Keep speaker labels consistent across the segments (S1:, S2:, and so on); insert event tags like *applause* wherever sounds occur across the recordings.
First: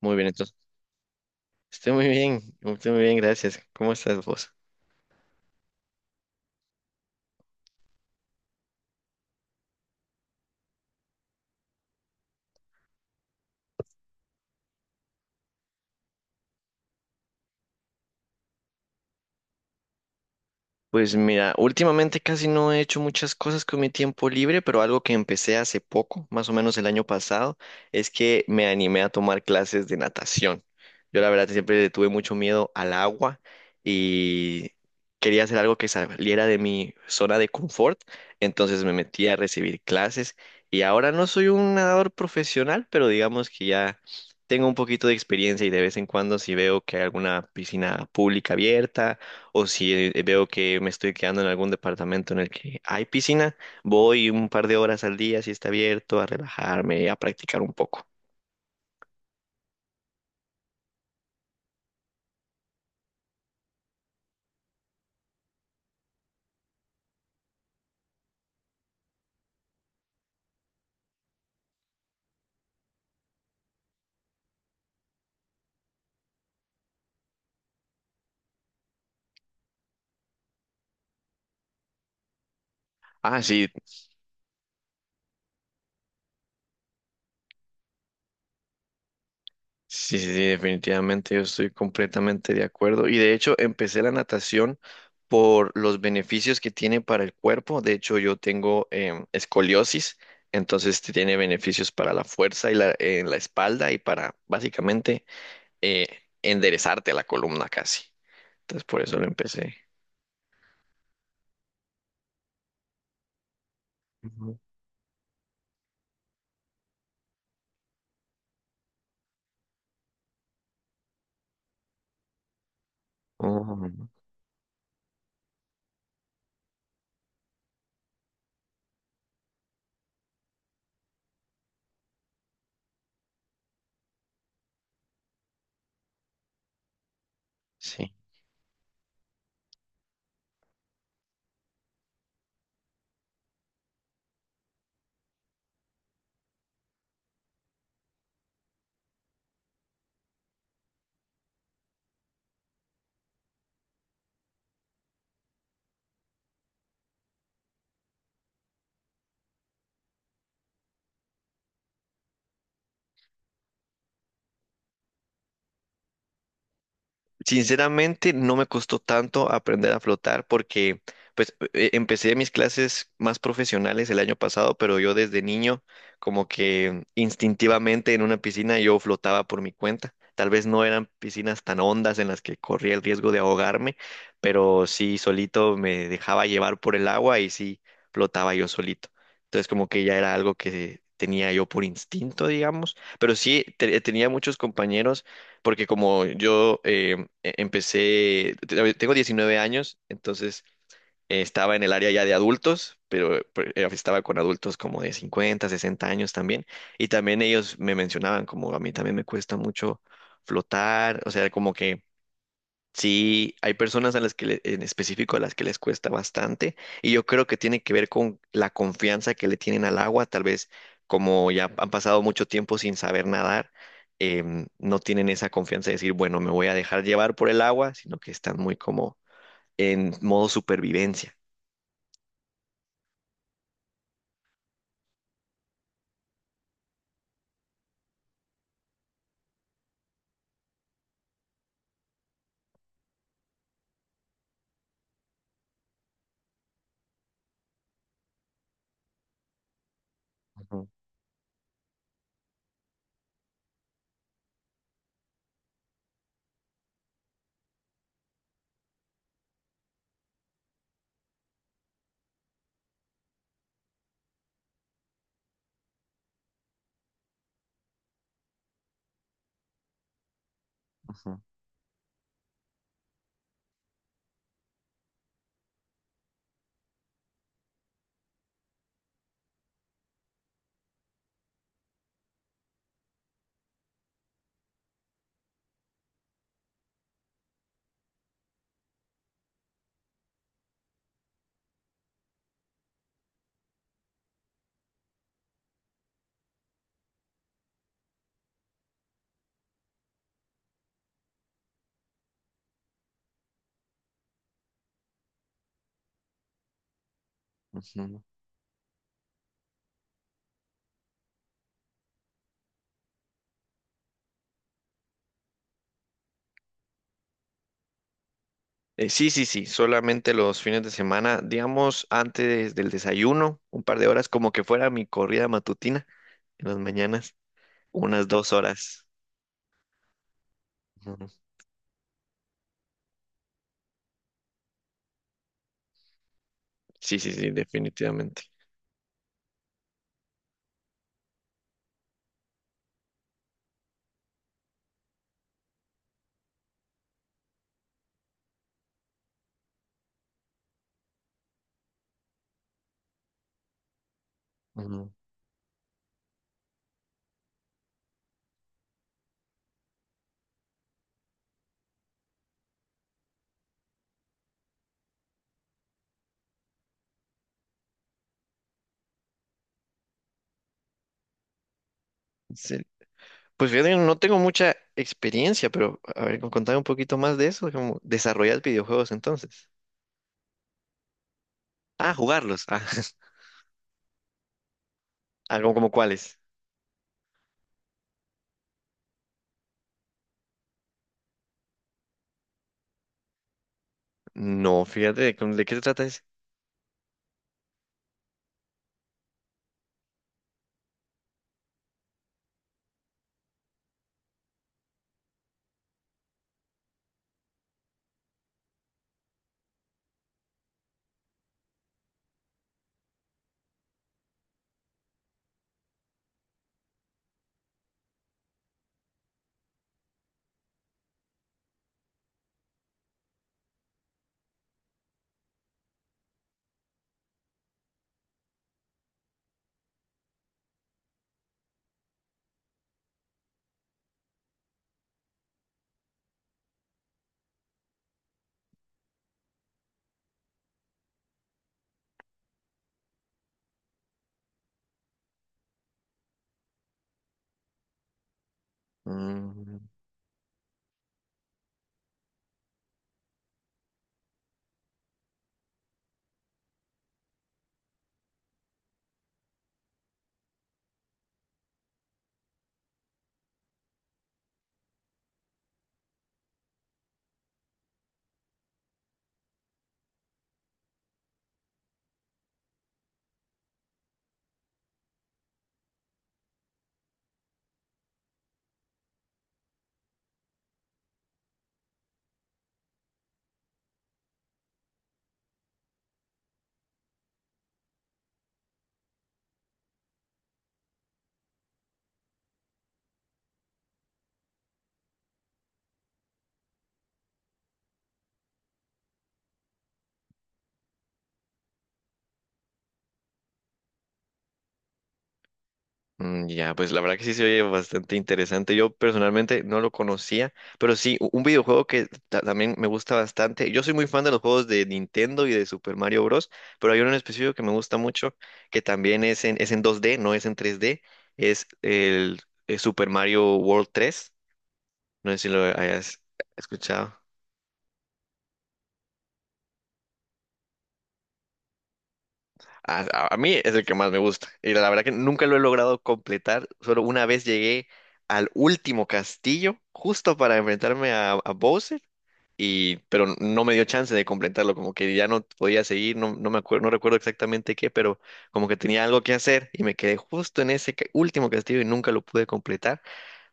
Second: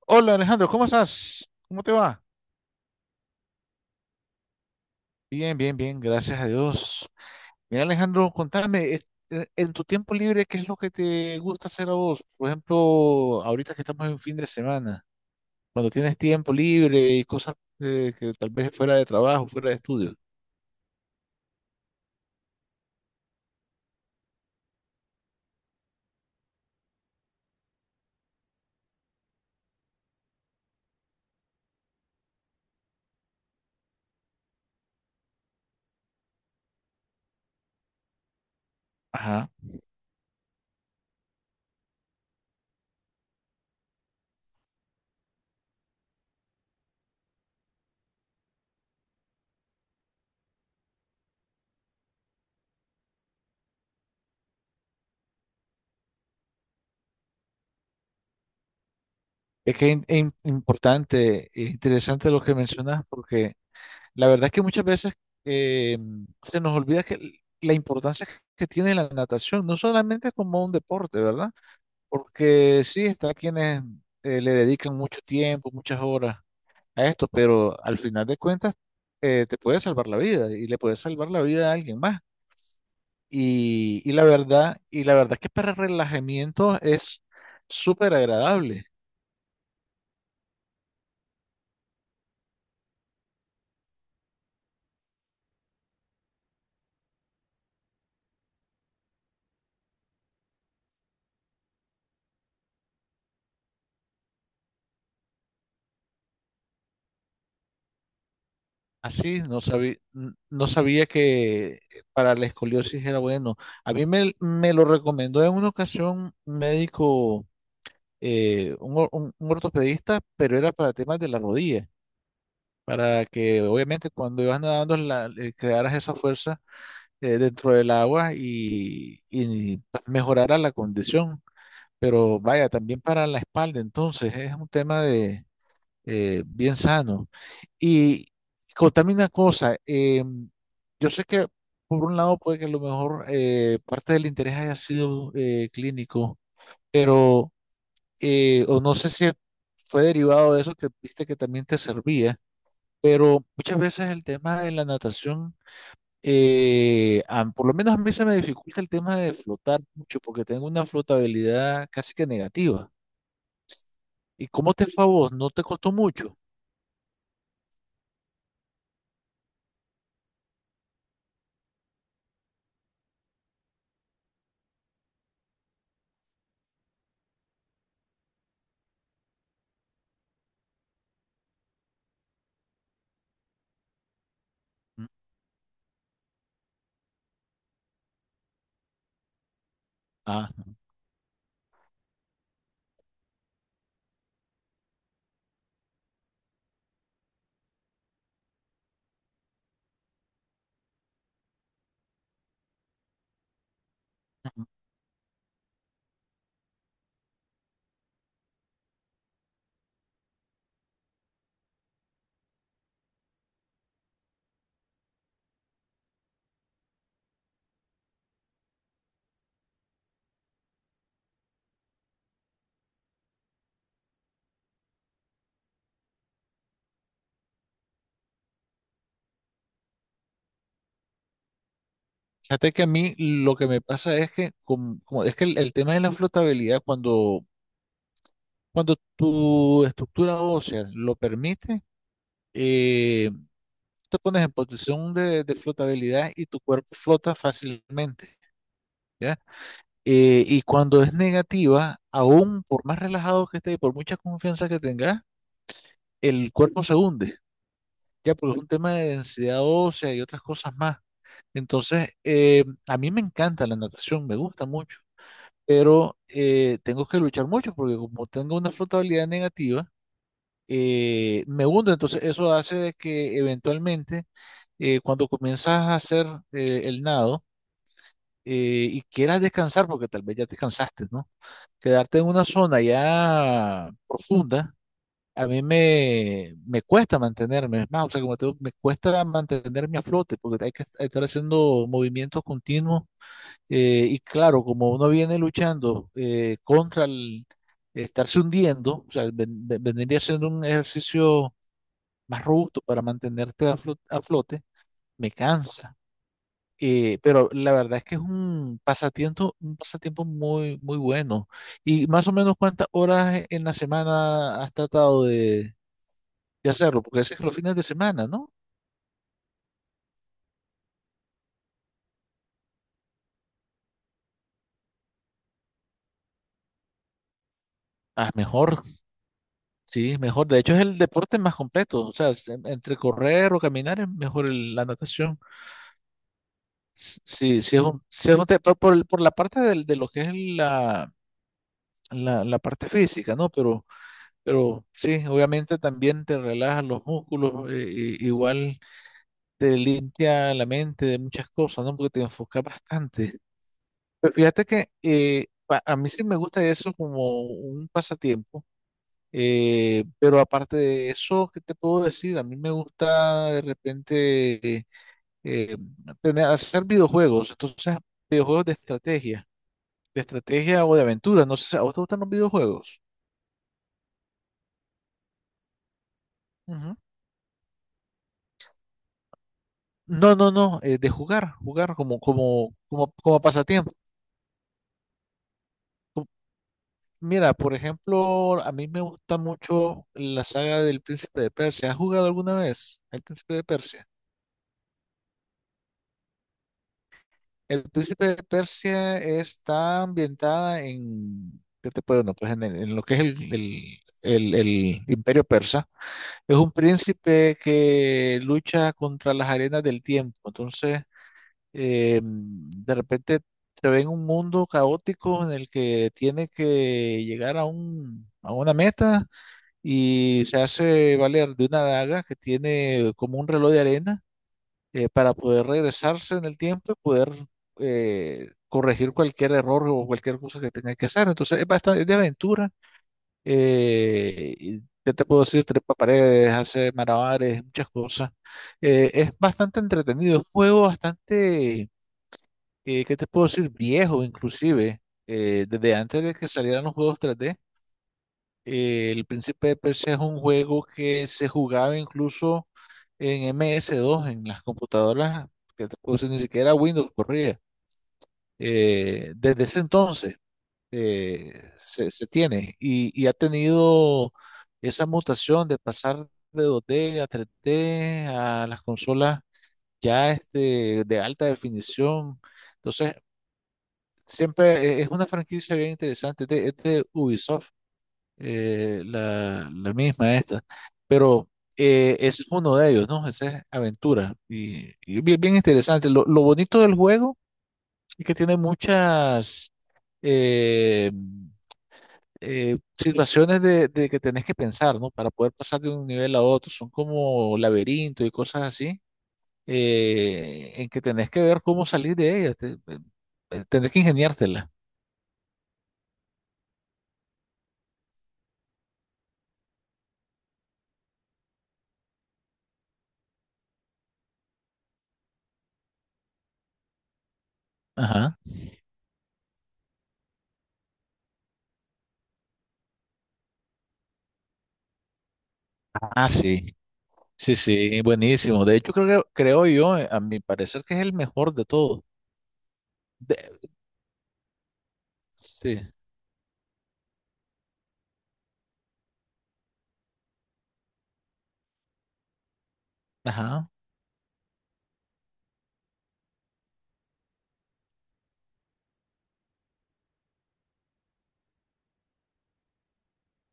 S1: Muy bien,
S2: Hola
S1: entonces.
S2: Alejandro, ¿cómo estás? ¿Cómo te va?
S1: Estoy muy bien, gracias. ¿Cómo estás vos?
S2: Bien, bien, bien, gracias a Dios. Mira Alejandro, contame, en tu tiempo libre, ¿qué es lo que te gusta hacer a vos? Por ejemplo, ahorita que estamos en fin de semana, cuando tienes tiempo libre y cosas, que tal vez fuera de trabajo, fuera de estudio.
S1: Pues mira, últimamente casi no he hecho muchas cosas con mi tiempo libre, pero algo que empecé hace poco, más o menos el año pasado, es que me animé a tomar clases de natación. Yo la verdad siempre le tuve mucho miedo al agua y quería hacer algo que saliera de mi zona de confort, entonces me metí a
S2: Ajá.
S1: recibir clases y ahora no soy un nadador profesional, pero digamos que ya tengo un poquito de experiencia y de vez en cuando si veo que hay alguna piscina pública abierta o si veo que me estoy quedando en algún departamento en el que hay piscina, voy un par de horas al día si está abierto a relajarme, a practicar un poco.
S2: Es que es importante e interesante lo que mencionas, porque la verdad es que muchas veces eh, se nos olvida que la importancia que tiene la natación, no solamente como un deporte, ¿verdad? Porque sí, está quienes le dedican mucho tiempo, muchas horas a esto, pero al final de cuentas, te puede salvar la vida y le puede salvar la vida a alguien más.
S1: Ah, sí,
S2: Y la verdad, y la verdad es que para relajamiento es súper agradable.
S1: sí, sí, sí, definitivamente yo estoy completamente de acuerdo. Y de hecho empecé la natación por los beneficios que tiene para el cuerpo. De hecho yo tengo escoliosis, entonces tiene beneficios para la fuerza y la, en la espalda y para básicamente eh, enderezarte la columna casi. Entonces por eso lo
S2: Así, no
S1: empecé.
S2: sabía, no sabía que para la escoliosis era bueno. A mí me lo recomendó en una ocasión un médico, un ortopedista, pero era para temas de la rodilla. Para que
S1: Oh,
S2: obviamente cuando ibas nadando crearas esa fuerza dentro del agua y pues mejorara la condición. Pero vaya, también para la espalda, entonces es un tema de bien sano.
S1: sí.
S2: Y contame una cosa. Yo sé que por un lado puede que a lo mejor, parte del interés haya sido, clínico, pero, o no sé si fue derivado de eso, que viste que también te servía, pero muchas veces el tema de la natación, por lo menos a mí se me dificulta el tema de flotar mucho, porque tengo una flotabilidad casi que negativa. ¿Y cómo te fue a vos? ¿No te costó mucho?
S1: Sinceramente, no me costó tanto aprender a flotar porque pues empecé mis clases más profesionales el año pasado, pero yo desde niño como que instintivamente en una piscina yo flotaba por mi cuenta. Tal vez no eran piscinas tan hondas en las que corría el riesgo de ahogarme, pero
S2: Mm.
S1: sí solito me dejaba llevar por el agua y sí flotaba yo solito. Entonces como que ya era
S2: Ah.
S1: algo que tenía yo por instinto, digamos, pero sí tenía muchos compañeros porque como yo empecé, tengo 19 años, entonces estaba en el área ya de adultos, pero, estaba con
S2: Ujú.
S1: adultos como de 50, 60 años también, y también ellos me mencionaban como a mí también me cuesta mucho flotar, o sea, como que sí, hay personas a las que en específico a las que les cuesta bastante y yo creo que tiene que ver con la confianza que le tienen al agua, tal vez como ya han pasado mucho tiempo sin saber nadar, no tienen esa confianza de decir, bueno, me voy a dejar llevar por el agua, sino que están muy como en modo supervivencia.
S2: Fíjate que a mí lo que me pasa es que, es que el tema de la flotabilidad, cuando, cuando tu estructura ósea lo permite, eh, te pones en posición de flotabilidad y tu cuerpo flota fácilmente. ¿Ya? Y
S1: Ujú,
S2: cuando es negativa, aún por más relajado que esté y por mucha confianza que tengas, el cuerpo se hunde, ya porque es un tema de densidad ósea y otras cosas más. Entonces, a mí me encanta la natación, me gusta mucho, pero, tengo que luchar mucho porque como tengo una flotabilidad negativa,
S1: ujú,
S2: me hundo. Entonces, eso hace de que eventualmente, cuando comienzas a hacer, el nado, y quieras descansar, porque tal vez ya te cansaste, ¿no? Quedarte en una zona ya profunda, a mí me cuesta mantenerme, es más, o sea, como te digo, me cuesta mantenerme a flote porque hay que estar haciendo movimientos continuos, y claro, como uno viene luchando, contra el estarse hundiendo, o sea, vendría siendo un ejercicio más robusto para mantenerte a a flote, me cansa. Pero la verdad es que
S1: ujú.
S2: es un pasatiempo muy, muy bueno. ¿Y más o menos cuántas horas en la semana has tratado de hacerlo? Porque ese es los fines de semana, ¿no?
S1: Sí, sí, sí, solamente los fines de semana, digamos antes del desayuno, un par de horas, como que fuera mi corrida matutina en las mañanas, unas
S2: Ah,
S1: dos
S2: mejor,
S1: horas.
S2: sí, mejor. De hecho, es el
S1: Ujú,
S2: deporte más completo. O sea, es entre correr o caminar es mejor la natación.
S1: sí, sí, sí,
S2: Sí, sí es
S1: definitivamente.
S2: un por, por la parte de lo que es la, la, la parte física, ¿no? Pero sí, obviamente también te relajas los músculos, igual. Te limpia la mente de muchas cosas, ¿no? Porque te enfoca bastante. Pero fíjate que,
S1: Ujú.
S2: a mí sí me gusta eso como un pasatiempo, pero aparte de eso, ¿qué te puedo decir? A mí me gusta de repente, eh, hacer videojuegos, entonces videojuegos de estrategia o de aventura, no sé, si ¿a vos te gustan los
S1: Sí.
S2: videojuegos?
S1: Pues fíjate, que no tengo mucha experiencia, pero a ver, contame un
S2: Ujú.
S1: poquito más de eso, como desarrollar videojuegos entonces.
S2: No, no, no, de jugar, jugar
S1: Ah,
S2: como,
S1: jugarlos. Ah, *laughs*
S2: como pasatiempo.
S1: ah, como, como cuáles.
S2: Mira, por ejemplo, a mí me gusta mucho la saga del Príncipe de Persia. ¿Has jugado alguna vez El Príncipe de Persia?
S1: No, fíjate, ¿de, ¿cómo- ¿de qué se trata ese?
S2: El Príncipe de Persia está ambientada en, ¿qué te puedo? No, pues en, en lo que es el, el Imperio Persa. Es un príncipe que lucha contra las arenas del tiempo. Entonces, de repente se ve en un mundo caótico en el que tiene que llegar a un, a una meta, y se hace valer de una daga que tiene como un reloj de arena, para poder regresarse en el tiempo y poder, corregir cualquier error o cualquier cosa que tenga que hacer. Entonces es bastante, es de aventura. Y ¿qué te puedo decir? Trepa paredes, hace malabares, muchas cosas. Es bastante entretenido, es un juego bastante, ¿qué te puedo decir? Viejo inclusive, desde antes de que salieran los juegos 3D. El Príncipe de Persia es un juego que se jugaba incluso en ms dos en las computadoras, que te puse, ni siquiera Windows corría. Desde ese entonces, se tiene y ha tenido esa mutación de pasar de 2D a 3D a las consolas ya este, de alta definición. Entonces, siempre es una franquicia bien interesante. Es de Ubisoft, la misma esta. Pero, ese es uno de ellos, ¿no? Esa es aventura. Y bien, bien interesante. Lo bonito del juego es que tiene muchas, eh, situaciones de que tenés que pensar, ¿no? Para poder pasar de un nivel a otro. Son como laberintos y cosas así, en que tenés que ver cómo salir de ellas. Tenés que ingeniártela.
S1: Mm, ya, pues la verdad que sí se oye bastante interesante. Yo personalmente no lo conocía, pero sí, un videojuego que también me gusta bastante. Yo soy muy fan de los juegos de Nintendo y de Super Mario Bros., pero hay uno en específico que me gusta mucho,
S2: Ajá.
S1: que también es en 2D, no es en 3D, es el Super Mario World 3. No sé si lo hayas
S2: Ah, sí.
S1: escuchado.
S2: Sí, sí, buenísimo. De hecho, creo que, creo yo, a mi parecer, que es el mejor de todos.
S1: A, a mí
S2: De-
S1: es el que más me gusta. Y la verdad que nunca lo he
S2: sí,
S1: logrado completar. Solo una vez llegué al último castillo, justo para enfrentarme a Bowser y pero no
S2: ajá.
S1: me dio chance de completarlo, como que ya no podía seguir, no, no me acuerdo, no recuerdo exactamente qué, pero como que tenía algo que hacer y me quedé justo en ese último castillo y nunca lo pude completar,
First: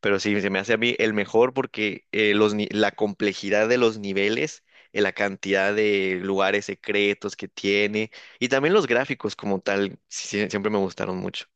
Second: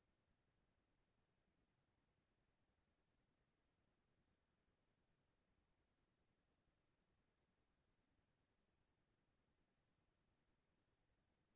S1: pero sí, se me hace a mí el mejor porque los, la complejidad de los niveles, la cantidad de lugares secretos que tiene y también los gráficos como tal, sí, sí, siempre me gustaron mucho.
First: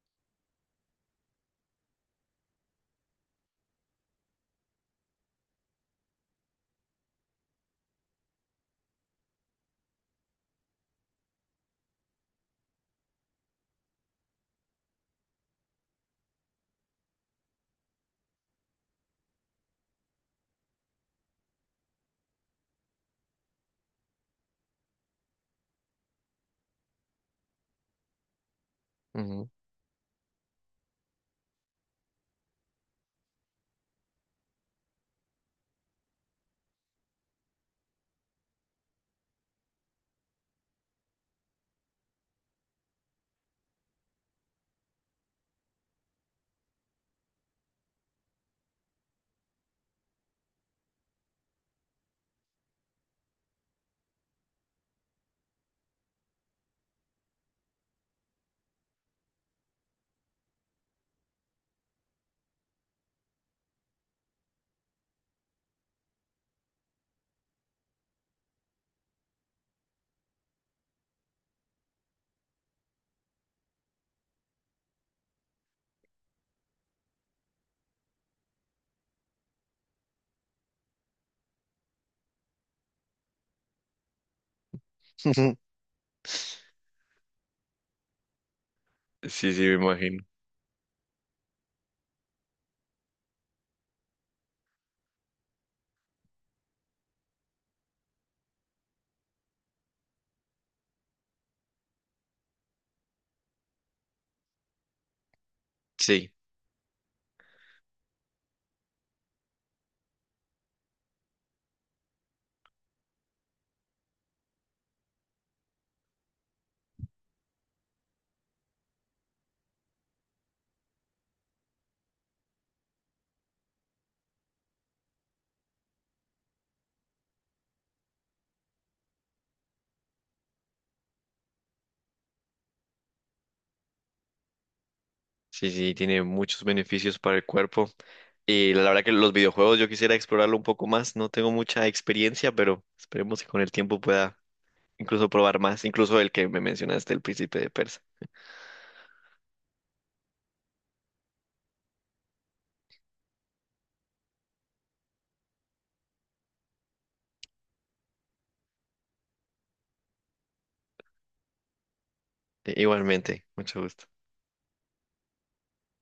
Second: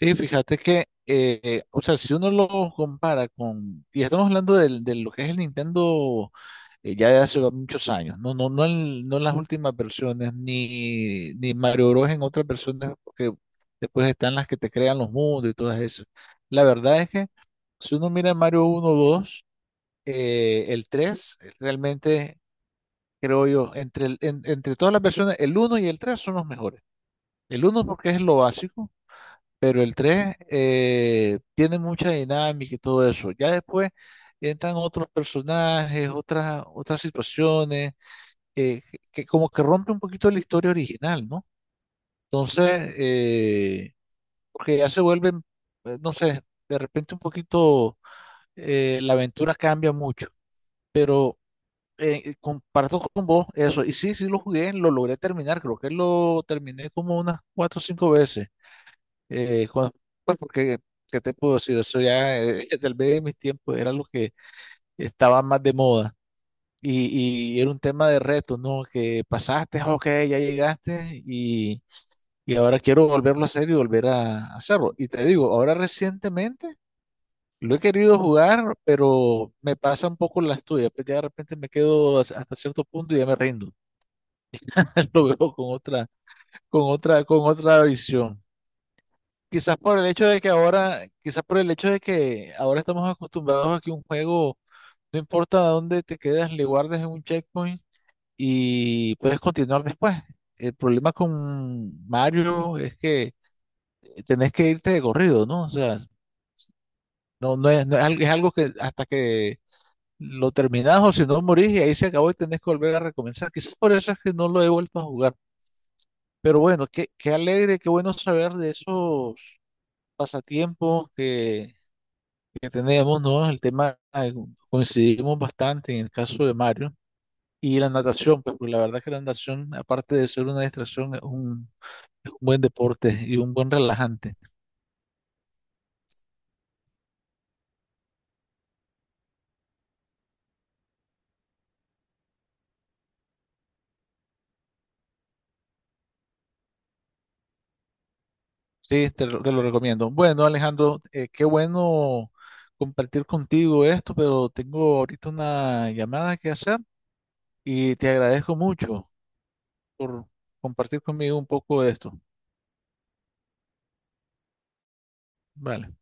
S2: Sí, fíjate que, o sea, si uno lo compara con, y estamos hablando de lo que es el Nintendo, ya de hace muchos años, no, no, no, en, no en las últimas versiones, ni, ni Mario Bros. En otras versiones, porque después están las que te crean los mundos y todas esas. La verdad es que si uno mira Mario uno, 2, el 3, realmente creo yo, entre todas las versiones, el uno y el tres son los mejores. El uno porque es lo básico,
S1: Ujú.
S2: pero el tres, tiene mucha dinámica y todo eso. Ya después entran otros personajes, otras situaciones, que como que rompe un poquito la historia original, ¿no? Entonces, porque ya se vuelven, no sé, de repente un poquito, la aventura cambia mucho. Pero, comparto con vos eso. Y sí, sí lo jugué, lo logré terminar. Creo que lo terminé como unas cuatro o cinco veces. Eh, cuan- pues porque, ¿qué te puedo decir? Eso ya, *laughs* tal vez en mis tiempos era lo que estaba más de moda. Y era un tema de reto, ¿no? Que pasaste, ok, ya llegaste y ahora quiero volverlo a hacer y volver a hacerlo. Y te digo, ahora recientemente lo he querido jugar, pero me pasa un poco las tuyas. Pues ya de repente me quedo hasta cierto punto y ya me rindo. *laughs* Lo veo
S1: *laughs*
S2: con otra, con otra visión.
S1: Sí, sí, me
S2: Quizás por el
S1: imagino.
S2: hecho de que ahora, quizás por el hecho de que ahora estamos acostumbrados a que un juego, no importa a dónde te quedas, le guardes en un checkpoint y puedes continuar después. El problema con Mario es que tenés que irte de corrido, ¿no? O sea,
S1: Sí.
S2: no, no es algo, es algo que hasta que lo terminás, o si no morís y ahí se acabó y tenés que volver a recomenzar. Quizás por eso es que no lo he vuelto a jugar. Pero bueno, qué, qué alegre, qué bueno saber de esos pasatiempos que tenemos, ¿no? El tema, coincidimos bastante en el caso de Mario y la natación, pues, porque la verdad que la natación, aparte de ser una distracción, es un buen deporte y un buen relajante.
S1: Sí, sí, tiene muchos beneficios para el cuerpo. Y la verdad que los videojuegos yo quisiera explorarlo un poco más. No tengo mucha experiencia, pero esperemos que con el tiempo pueda incluso probar más, incluso el que me mencionaste, el Príncipe de Persa.
S2: Sí, te lo recomiendo. Bueno, Alejandro, qué bueno compartir contigo esto, pero tengo ahorita una llamada que hacer y te agradezco mucho por compartir conmigo un poco de esto.
S1: Igualmente, mucho gusto.
S2: Vale.